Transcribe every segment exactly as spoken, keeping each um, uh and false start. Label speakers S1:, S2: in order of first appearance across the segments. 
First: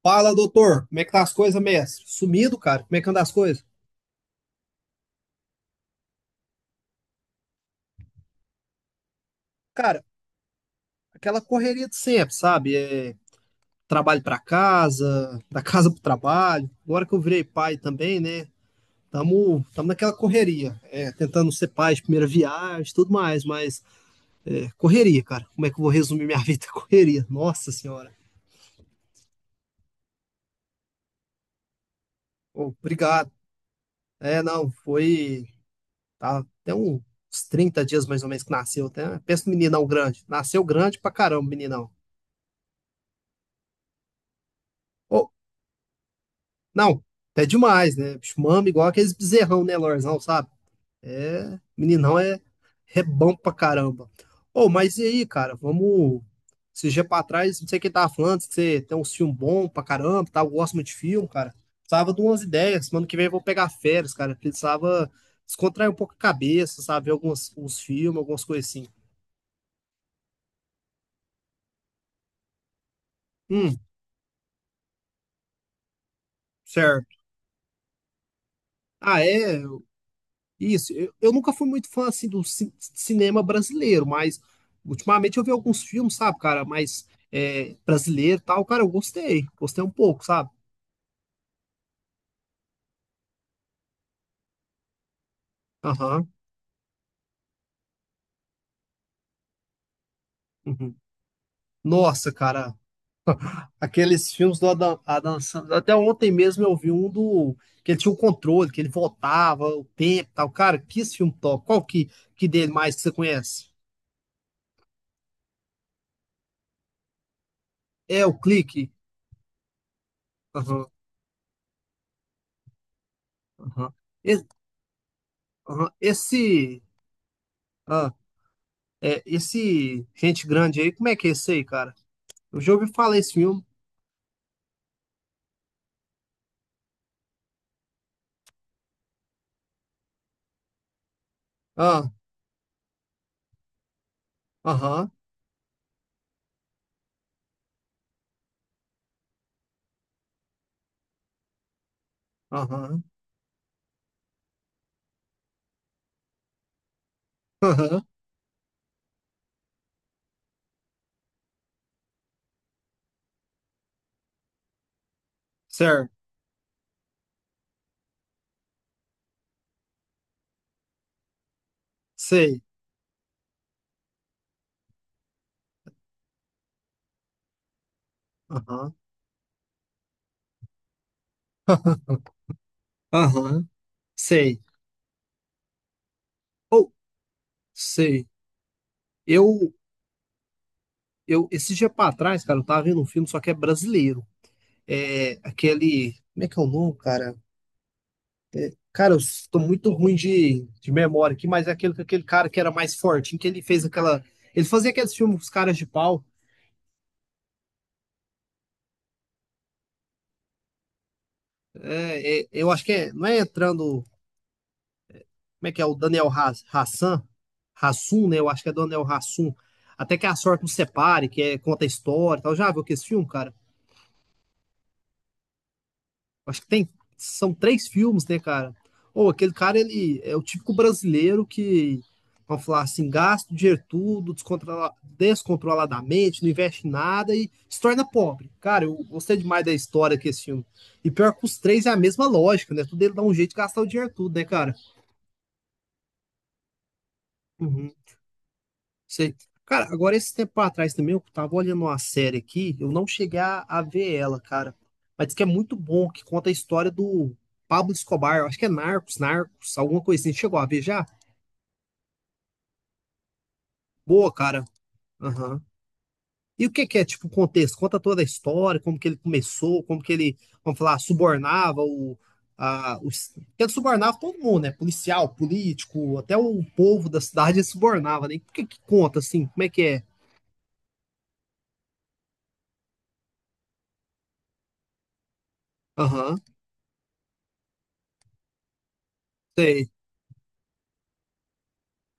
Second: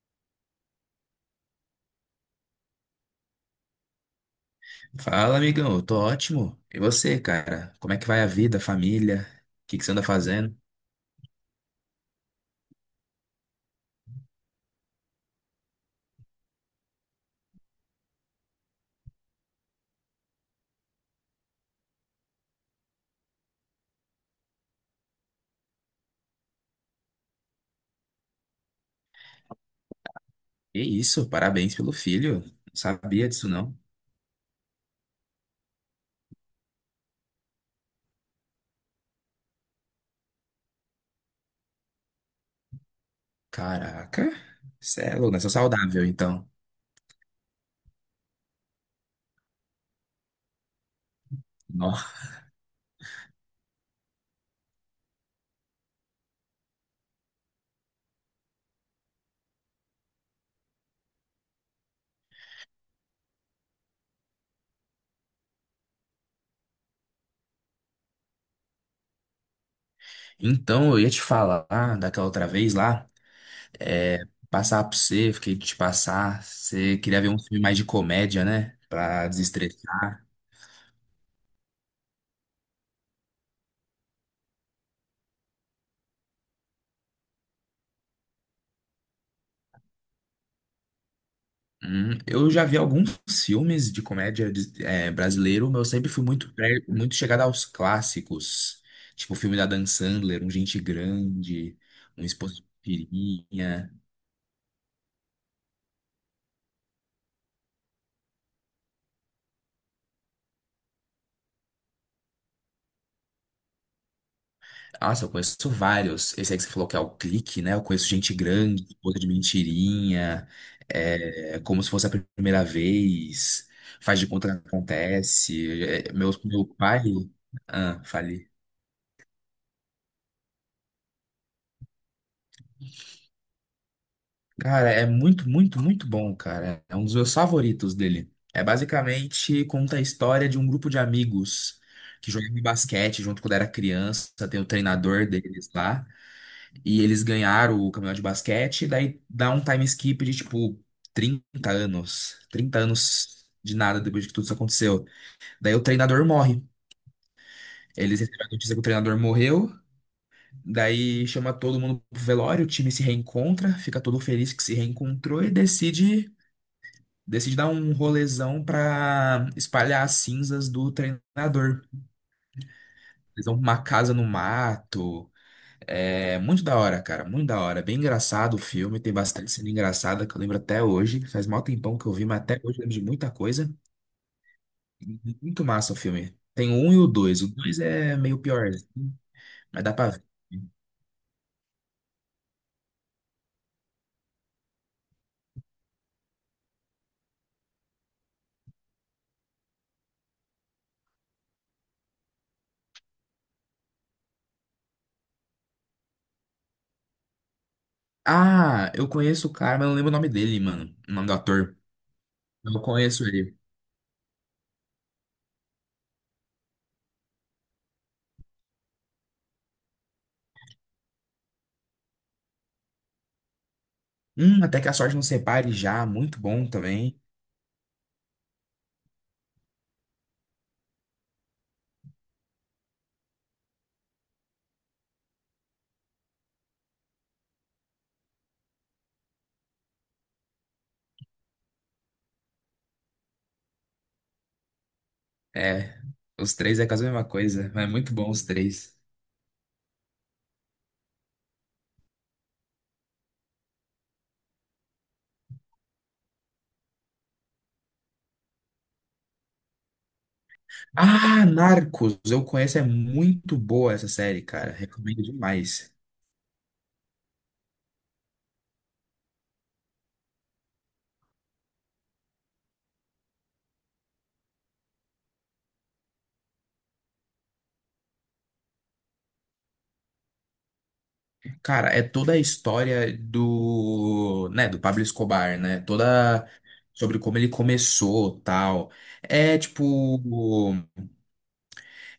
S1: Fala, doutor, como é que tá as coisas, mestre? Sumido, cara, como é que anda as coisas?
S2: Fala, amigão, eu tô ótimo. E você, cara? Como é que vai a vida, a família? O que que você
S1: Cara,
S2: anda fazendo?
S1: aquela correria de sempre, sabe? É, trabalho pra casa, da casa pro trabalho. Agora que eu virei pai também, né? Tamo, tamo naquela correria, é, tentando ser pai de primeira viagem, tudo mais, mas é, correria, cara. Como é que eu vou resumir minha vida? Correria, nossa senhora.
S2: Que isso, parabéns pelo filho.
S1: Ô,
S2: Não sabia
S1: obrigado.
S2: disso, não.
S1: É, não, foi tá, até um- uns trinta dias mais ou menos que nasceu. Até, pensa no meninão grande. Nasceu grande pra caramba, meninão.
S2: Caraca, cê é louco, né? Sou saudável, então.
S1: Não, é demais, né? Bicho, mama igual aqueles bezerrão, né, Lorzão, sabe? É,
S2: Nó.
S1: meninão é, é bom pra caramba. Ô, mas e aí, cara, vamos. Esses dias pra trás, não sei quem tava falando, que você tem um filme bom pra caramba, tá? Eu gosto muito de filme, cara. Precisava de umas ideias. Semana que vem eu vou pegar férias, cara. Precisava descontrair um pouco a cabeça, sabe? Ver alguns uns filmes, algumas coisas assim.
S2: Então, eu ia te falar daquela outra vez lá.
S1: Hum,
S2: É, Passar pra você, fiquei de te passar. Você
S1: certo.
S2: queria ver um filme mais de comédia, né?
S1: Ah,
S2: Pra
S1: é?
S2: desestressar.
S1: Isso, eu, eu nunca fui muito fã assim do ci- cinema brasileiro, mas ultimamente eu vi alguns filmes, sabe, cara, mas é, brasileiro e tal, cara, eu gostei, gostei um pouco, sabe?
S2: Hum, eu já vi alguns filmes de comédia de- é, brasileiro, mas eu sempre fui
S1: Aham.
S2: muito, pre- muito chegado aos clássicos. Tipo o filme da Dan Sandler, Um Gente
S1: Uhum.
S2: Grande, Um
S1: Nossa,
S2: Esposo de
S1: cara,
S2: Pirinha.
S1: aqueles filmes do Adam, Adam Sandler, até ontem mesmo eu vi um do que ele tinha o controle, que ele voltava o tempo, e tal, cara, que esse filme top. Qual que que dele mais que você conhece?
S2: Nossa, eu conheço vários. Esse aí que você falou que é o clique, né? Eu conheço
S1: É o
S2: gente grande,
S1: Clique.
S2: outra de mentirinha,
S1: Aham,
S2: é, como se fosse a primeira vez,
S1: aham.
S2: faz de
S1: Esse,
S2: conta que acontece.
S1: aham,
S2: É, meu, meu
S1: esse
S2: pai. Ah, falei.
S1: é, esse Gente Grande aí, como é que é esse aí, cara? Eu já ouvi falar esse filme.
S2: Cara, é muito, muito, muito bom, cara. É um dos meus favoritos dele. É basicamente conta a história de um grupo de amigos
S1: Ah,
S2: que jogava basquete junto quando era criança. Tem o
S1: aham,
S2: treinador deles lá. E eles ganharam o campeonato de basquete, e daí dá um time skip de tipo trinta anos. trinta
S1: aham,
S2: anos de nada depois que tudo isso aconteceu. Daí o treinador morre.
S1: aham,
S2: Eles recebem a notícia que o treinador morreu, daí chama todo mundo pro velório, o time se reencontra, fica todo feliz que se reencontrou e
S1: certo,
S2: decide, decide dar um rolezão pra espalhar as cinzas do treinador.
S1: sei,
S2: Eles vão pra uma casa no mato. É muito da hora, cara, muito da hora. Bem engraçado o
S1: aham,
S2: filme, tem bastante cena engraçada que eu lembro até hoje. Faz mal tempão que eu vi, mas até hoje eu lembro de muita
S1: aham,
S2: coisa.
S1: sei.
S2: E muito massa o filme. Tem o
S1: Ou,
S2: um e o dois. O dois é
S1: sei.
S2: meio pior,
S1: Eu,
S2: mas dá pra ver.
S1: eu, esse dia pra trás, cara, eu tava vendo um filme, só que é brasileiro. É aquele, como é que é o nome, cara? Cara, eu tô muito ruim de, de memória aqui, mas é aquele, aquele cara que era mais fortinho, que ele fez aquela, ele fazia aqueles filmes com os caras de pau.
S2: Ah, eu conheço o cara, mas não lembro o nome dele, mano. O nome do ator.
S1: É, é, eu
S2: Eu
S1: acho que é,
S2: conheço
S1: não é
S2: ele.
S1: entrando como é que é? O Daniel Ha- Hassan, Hassum, né? Eu acho que é Daniel Hassum. Até que a sorte nos separe, que é, conta a história e tal. Já viu que esse filme, cara?
S2: Hum, Até que a Sorte Não Separe já, muito
S1: Acho que
S2: bom
S1: tem,
S2: também.
S1: são três filmes, né, cara? Ou aquele cara, ele é o típico brasileiro que, vamos falar assim, gasta o dinheiro tudo, descontrola- descontroladamente, não investe em nada e se torna pobre. Cara, eu gostei demais da história que esse filme. E pior que os três é a mesma lógica, né? Tudo ele dá um jeito de gastar o dinheiro tudo, né, cara?
S2: É, os três é quase a mesma coisa, mas é
S1: Uhum.
S2: muito bom os três.
S1: Sei. Cara, agora esse tempo atrás também eu tava olhando uma série aqui, eu não cheguei a, a ver ela, cara. Mas diz que é muito bom, que conta a história do Pablo Escobar, eu acho que é Narcos, Narcos, alguma coisa assim. Chegou a ver já?
S2: Ah, Narcos, eu conheço, é muito boa essa
S1: Boa,
S2: série,
S1: cara.
S2: cara. Recomendo
S1: Aham.
S2: demais.
S1: E o que que é, tipo, o contexto? Conta toda a história, como que ele começou, como que ele, vamos falar, subornava o... A, os, ele subornava todo mundo, né? Policial, político, até o povo da cidade ele subornava, né? E o que que conta, assim? Como é que é?
S2: Cara, é toda a história do, né, do Pablo Escobar, né?
S1: Aham,
S2: Toda sobre como ele começou, tal. É
S1: sei.
S2: tipo,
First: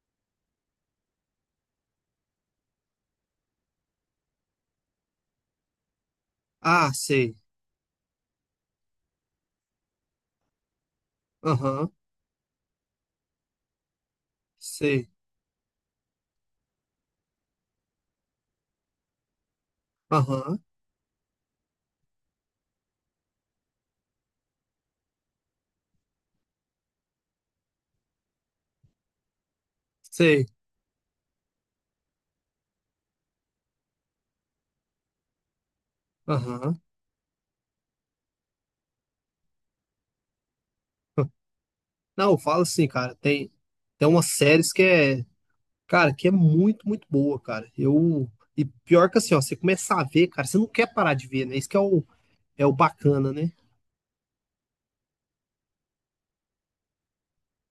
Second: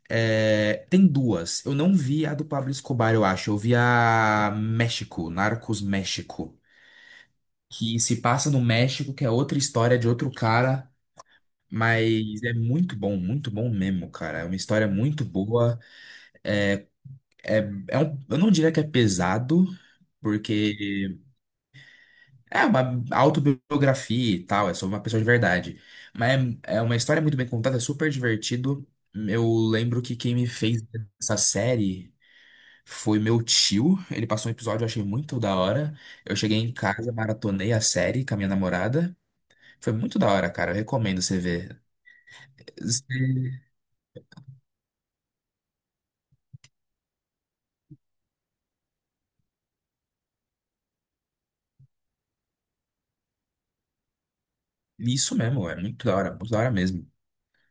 S2: é, tem duas. Eu não vi a do Pablo Escobar, eu acho. Eu vi a México, Narcos México,
S1: Ah, sei.
S2: que se passa no México, que é outra história de outro cara,
S1: Aham,
S2: mas é muito bom, muito bom mesmo, cara. É uma história
S1: sei.
S2: muito boa. É, é um, eu não diria que é pesado,
S1: Aham,
S2: porque é uma autobiografia e tal, é sobre uma pessoa de verdade. Mas é, é uma história muito bem contada, é super divertido. Eu lembro que quem
S1: sei.
S2: me fez essa série foi meu tio. Ele passou um episódio, eu achei muito da hora. Eu cheguei em
S1: Aham.
S2: casa, maratonei a série com a minha namorada. Foi muito da hora, cara. Eu recomendo você ver.
S1: Não, eu falo assim, cara, tem, tem umas séries que é, cara, que é muito, muito boa, cara. Eu, e pior que assim, ó, você começa a ver, cara, você não quer parar de ver, né? Isso que é o, é o bacana, né?
S2: Isso mesmo, é muito da hora, muito da hora mesmo.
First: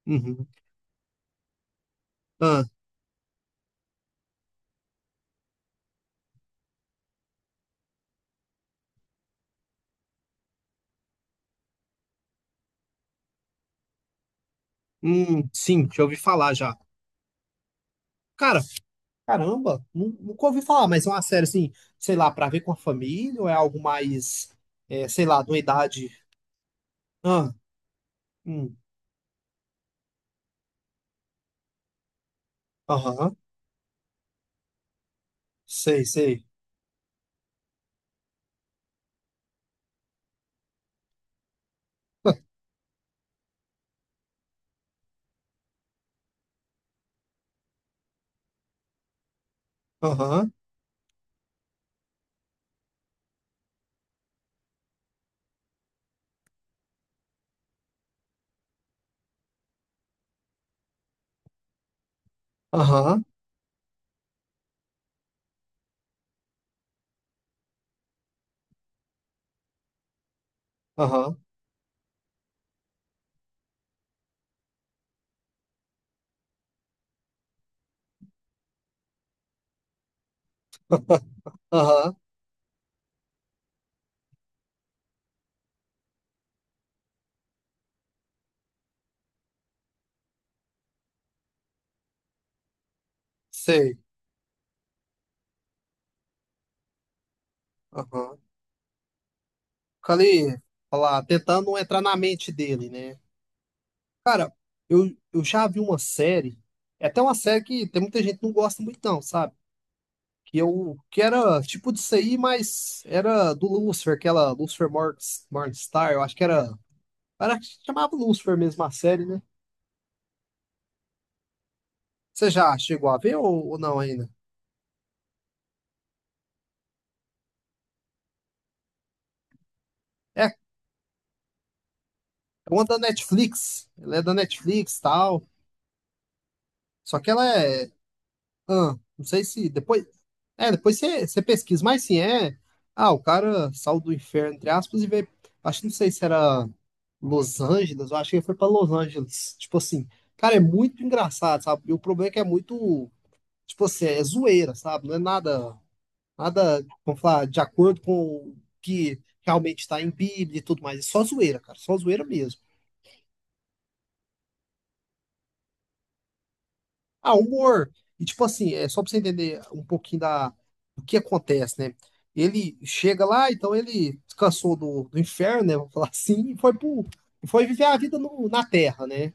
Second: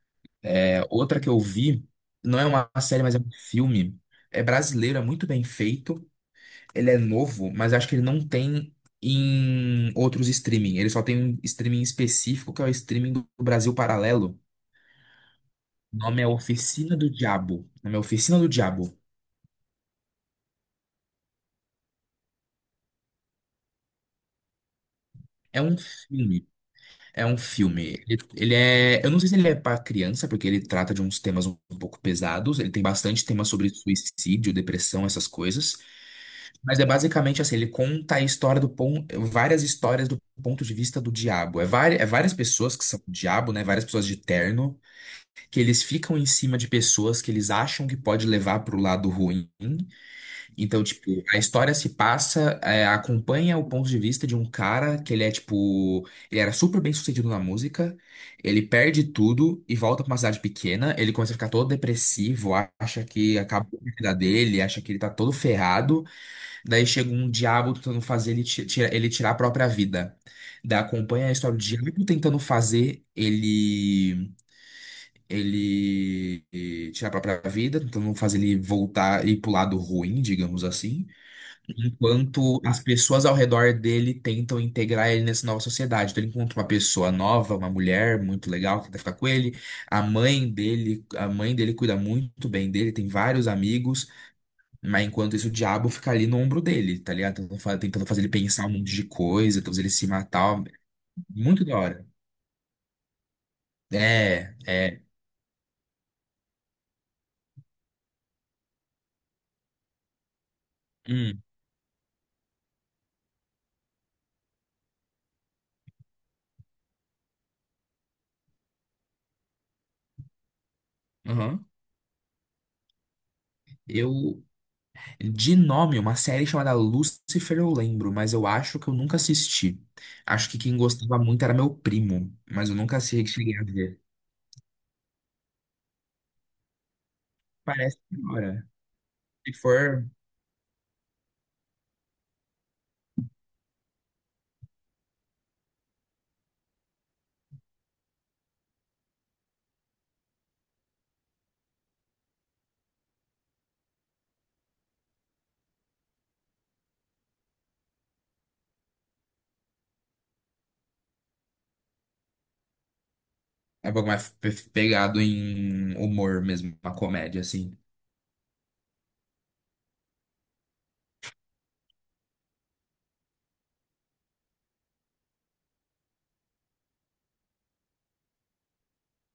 S1: Uhum.
S2: É, outra que eu vi, não é
S1: Ah,
S2: uma série, mas é um filme. É brasileiro, é muito bem feito. Ele é novo, mas acho que ele não tem em outros streaming. Ele só tem um streaming específico, que é o streaming do Brasil Paralelo.
S1: hum, sim,
S2: O
S1: já ouvi
S2: nome é
S1: falar já.
S2: Oficina do Diabo. O nome é Oficina do
S1: Cara,
S2: Diabo.
S1: caramba, nu- nunca ouvi falar, mas é uma série assim, sei lá, pra ver com a família ou é algo mais, é, sei lá, de uma
S2: É um
S1: idade.
S2: filme. É um
S1: Ah,
S2: filme. Ele, ele
S1: hum,
S2: é. Eu não sei se ele é para criança, porque ele trata de uns temas um pouco pesados. Ele tem bastante
S1: aham,
S2: tema sobre suicídio, depressão, essas coisas.
S1: sei, sei.
S2: Mas é basicamente assim, ele conta a história do ponto, várias histórias do ponto de vista do diabo. É, vari- é várias pessoas que são o diabo, né? Várias pessoas de terno, que eles ficam em cima de pessoas que eles acham que pode levar pro lado ruim.
S1: Aham,
S2: Então, tipo, a história se passa, é, acompanha o ponto de vista de um cara que ele é tipo, ele era super bem sucedido na música, ele perde tudo e volta pra uma cidade pequena, ele começa a ficar todo depressivo, acha
S1: aham,
S2: que acabou a vida dele, acha que ele tá todo ferrado. Daí chega um diabo tentando fazer ele, ti- tira- ele tirar a própria vida. Daí acompanha a
S1: aham.
S2: história do diabo tentando fazer ele ele eh, tirar a própria vida, tentando fazer ele voltar e ir pro lado ruim, digamos assim,
S1: Aham,
S2: enquanto as pessoas ao redor dele tentam integrar ele nessa nova sociedade. Então ele encontra uma pessoa nova, uma mulher muito legal que tenta ficar com ele, a mãe dele, a mãe dele cuida muito bem dele, tem vários
S1: sei.
S2: amigos. Mas enquanto isso, o diabo fica ali no ombro dele, tá ligado? Tentando fa- tentando fazer ele
S1: Aham.
S2: pensar um monte de coisa, tentando fazer ele se
S1: Fica ali,
S2: matar.
S1: falar,
S2: Muito
S1: tentando
S2: da
S1: entrar
S2: hora.
S1: na mente dele, né? Cara,
S2: É, é.
S1: eu, eu já vi uma série, é até uma série que tem muita gente que não gosta muito não, sabe? Que eu, que
S2: Hum,
S1: era tipo disso aí, mas era do Lucifer, aquela Lucifer Mor- Morningstar, eu acho que era, era que chamava Lucifer mesmo a série, né?
S2: aham.
S1: Você já chegou a ver ou, ou não ainda?
S2: Eu, de nome, uma série chamada Lucifer eu lembro, mas eu acho que eu nunca assisti.
S1: É,
S2: Acho
S1: é
S2: que quem gostava muito era meu primo, mas eu
S1: uma
S2: nunca
S1: da
S2: assi- cheguei a
S1: Netflix,
S2: ver.
S1: ela é da Netflix e tal, só que ela é,
S2: Parece que hora.
S1: ah, não sei
S2: Se
S1: se
S2: for,
S1: depois é, depois você você pesquisa, mas sim, é. Ah, o cara saiu do inferno, entre aspas, e veio. Acho que não sei se era Los Angeles, eu acho que ele foi pra Los Angeles. Tipo assim, cara, é muito engraçado, sabe? E o problema é que é muito. Tipo assim, é zoeira, sabe? Não é nada, nada, vamos falar, de acordo com o que realmente está em Bíblia e tudo mais. É só zoeira, cara, só zoeira mesmo.
S2: é um pouco mais pe- pegado em humor mesmo, uma
S1: Ah,
S2: comédia, assim.
S1: humor. E tipo assim, é só pra você entender um pouquinho da, do que acontece, né? Ele chega lá, então ele descansou do, do inferno, né? Vamos falar assim, e foi pro, e foi viver a vida no- na Terra, né?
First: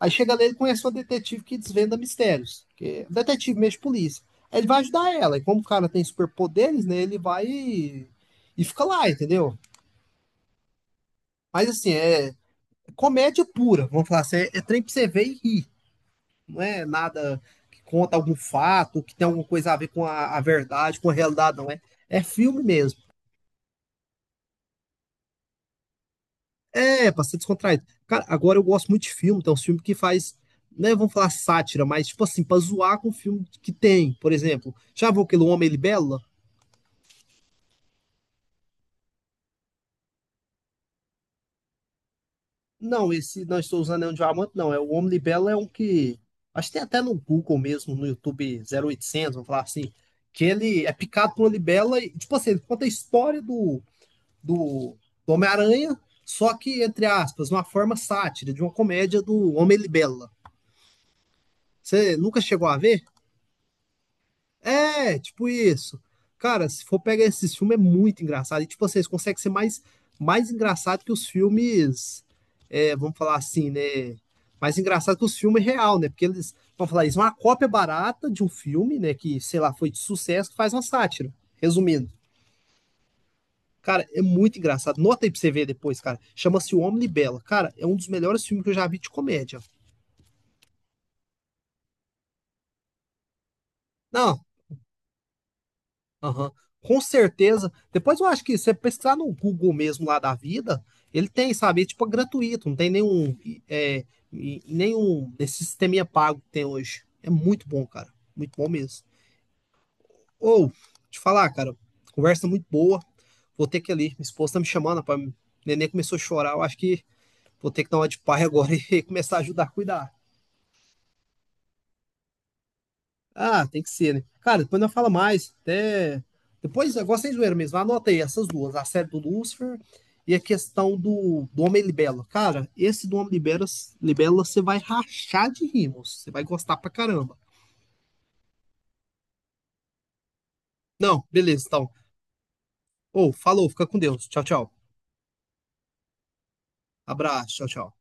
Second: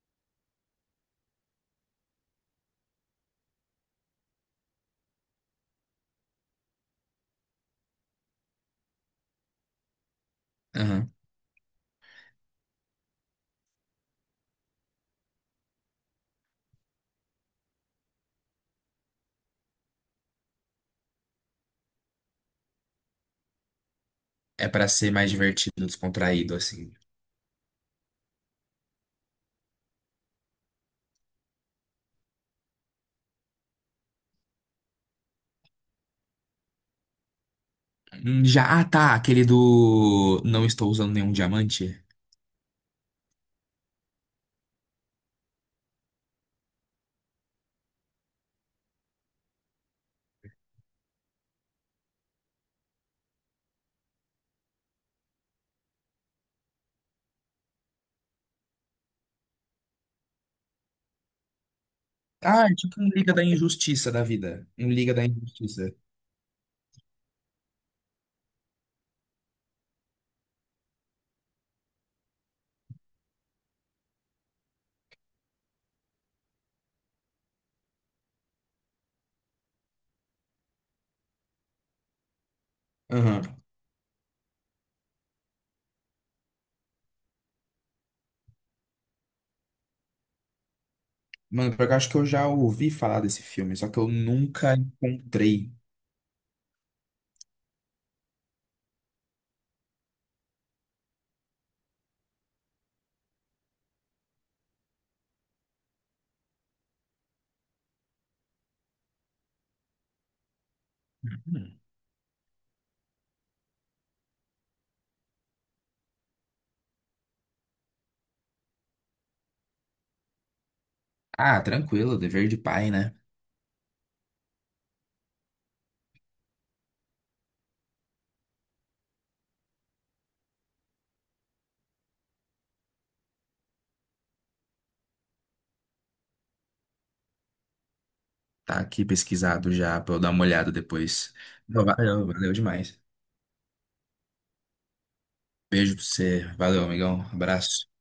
S1: Aí chega lá, ele conhece uma detetive que desvenda mistérios, que é um detetive mesmo de polícia. Aí ele vai ajudar ela, e como o cara tem superpoderes, né? Ele vai e, e fica lá, entendeu?
S2: Aham.
S1: Mas assim, é comédia pura, vamos falar assim, é, é trem pra você ver e rir. Não é nada que conta algum fato, que tem alguma coisa a ver com a, a verdade, com a realidade, não é. É filme mesmo.
S2: É pra ser mais divertido, descontraído, assim.
S1: É, pra ser descontraído. Cara, agora eu gosto muito de filme, tem uns filmes que faz, né, vamos falar sátira, mas tipo assim, pra zoar com o filme que tem, por exemplo. Já viu aquele Homem Libela?
S2: Hum, Já, ah, tá, aquele do não estou usando nenhum diamante.
S1: Não, esse Não Estou Usando Anel de Diamante, não. É, o Homem Libela é um que. Acho que tem até no Google mesmo, no YouTube zero oitocentos vamos falar assim. Que ele é picado por uma libela e, tipo assim, ele conta a história do, do, do Homem-Aranha, só que, entre aspas, uma forma sátira de uma comédia do Homem-Libela. Você nunca
S2: Ah,
S1: chegou
S2: é
S1: a
S2: tipo
S1: ver?
S2: um Liga da Injustiça da vida. Um Liga
S1: É,
S2: da
S1: tipo
S2: Injustiça.
S1: isso. Cara, se for pegar esses filmes, é muito engraçado. E, tipo, vocês conseguem ser mais, mais engraçado que os filmes, é, vamos falar assim, né? Mais engraçado que os filmes real, né? Porque eles, vamos falar isso, é uma cópia barata de um filme, né? Que, sei lá, foi de sucesso, que faz uma sátira. Resumindo.
S2: Aham.
S1: Cara, é muito engraçado. Nota aí pra você ver depois, cara. Chama-se O Homem Bela. Cara, é um dos melhores filmes que eu já vi de comédia.
S2: Mano, porque eu acho que eu já ouvi falar desse filme, só que eu
S1: Não,
S2: nunca encontrei.
S1: aham. Com certeza. Depois eu acho que se você pesquisar no Google mesmo lá da vida, ele tem, sabe? É tipo é gratuito, não tem nenhum, é, e- é, e nenhum desse sisteminha pago que tem hoje. É muito bom, cara. Muito bom mesmo. Ou, te falar, cara,
S2: Hum.
S1: conversa muito boa. Vou ter que ir ali. Minha esposa tá me chamando, rapaz. O neném começou a chorar. Eu acho que vou ter que dar uma de pai agora e começar a ajudar a cuidar.
S2: Ah, tranquilo, dever de pai, né?
S1: Ah, tem que ser, né? Cara, depois não fala mais. Até... Depois, agora sem zoeira mesmo, anota aí essas duas, a série do Lucifer e a questão do, do Homem Libelo. Cara, esse do Homem Libelo, Libelo você vai rachar de rimos. Você vai gostar pra caramba.
S2: Tá aqui pesquisado já pra eu dar uma olhada
S1: Não,
S2: depois.
S1: beleza,
S2: Não,
S1: então.
S2: valeu, valeu demais.
S1: Ou, falou, fica com Deus. Tchau, tchau.
S2: Beijo pra você. Valeu, amigão.
S1: Abraço, tchau,
S2: Abraço.
S1: tchau.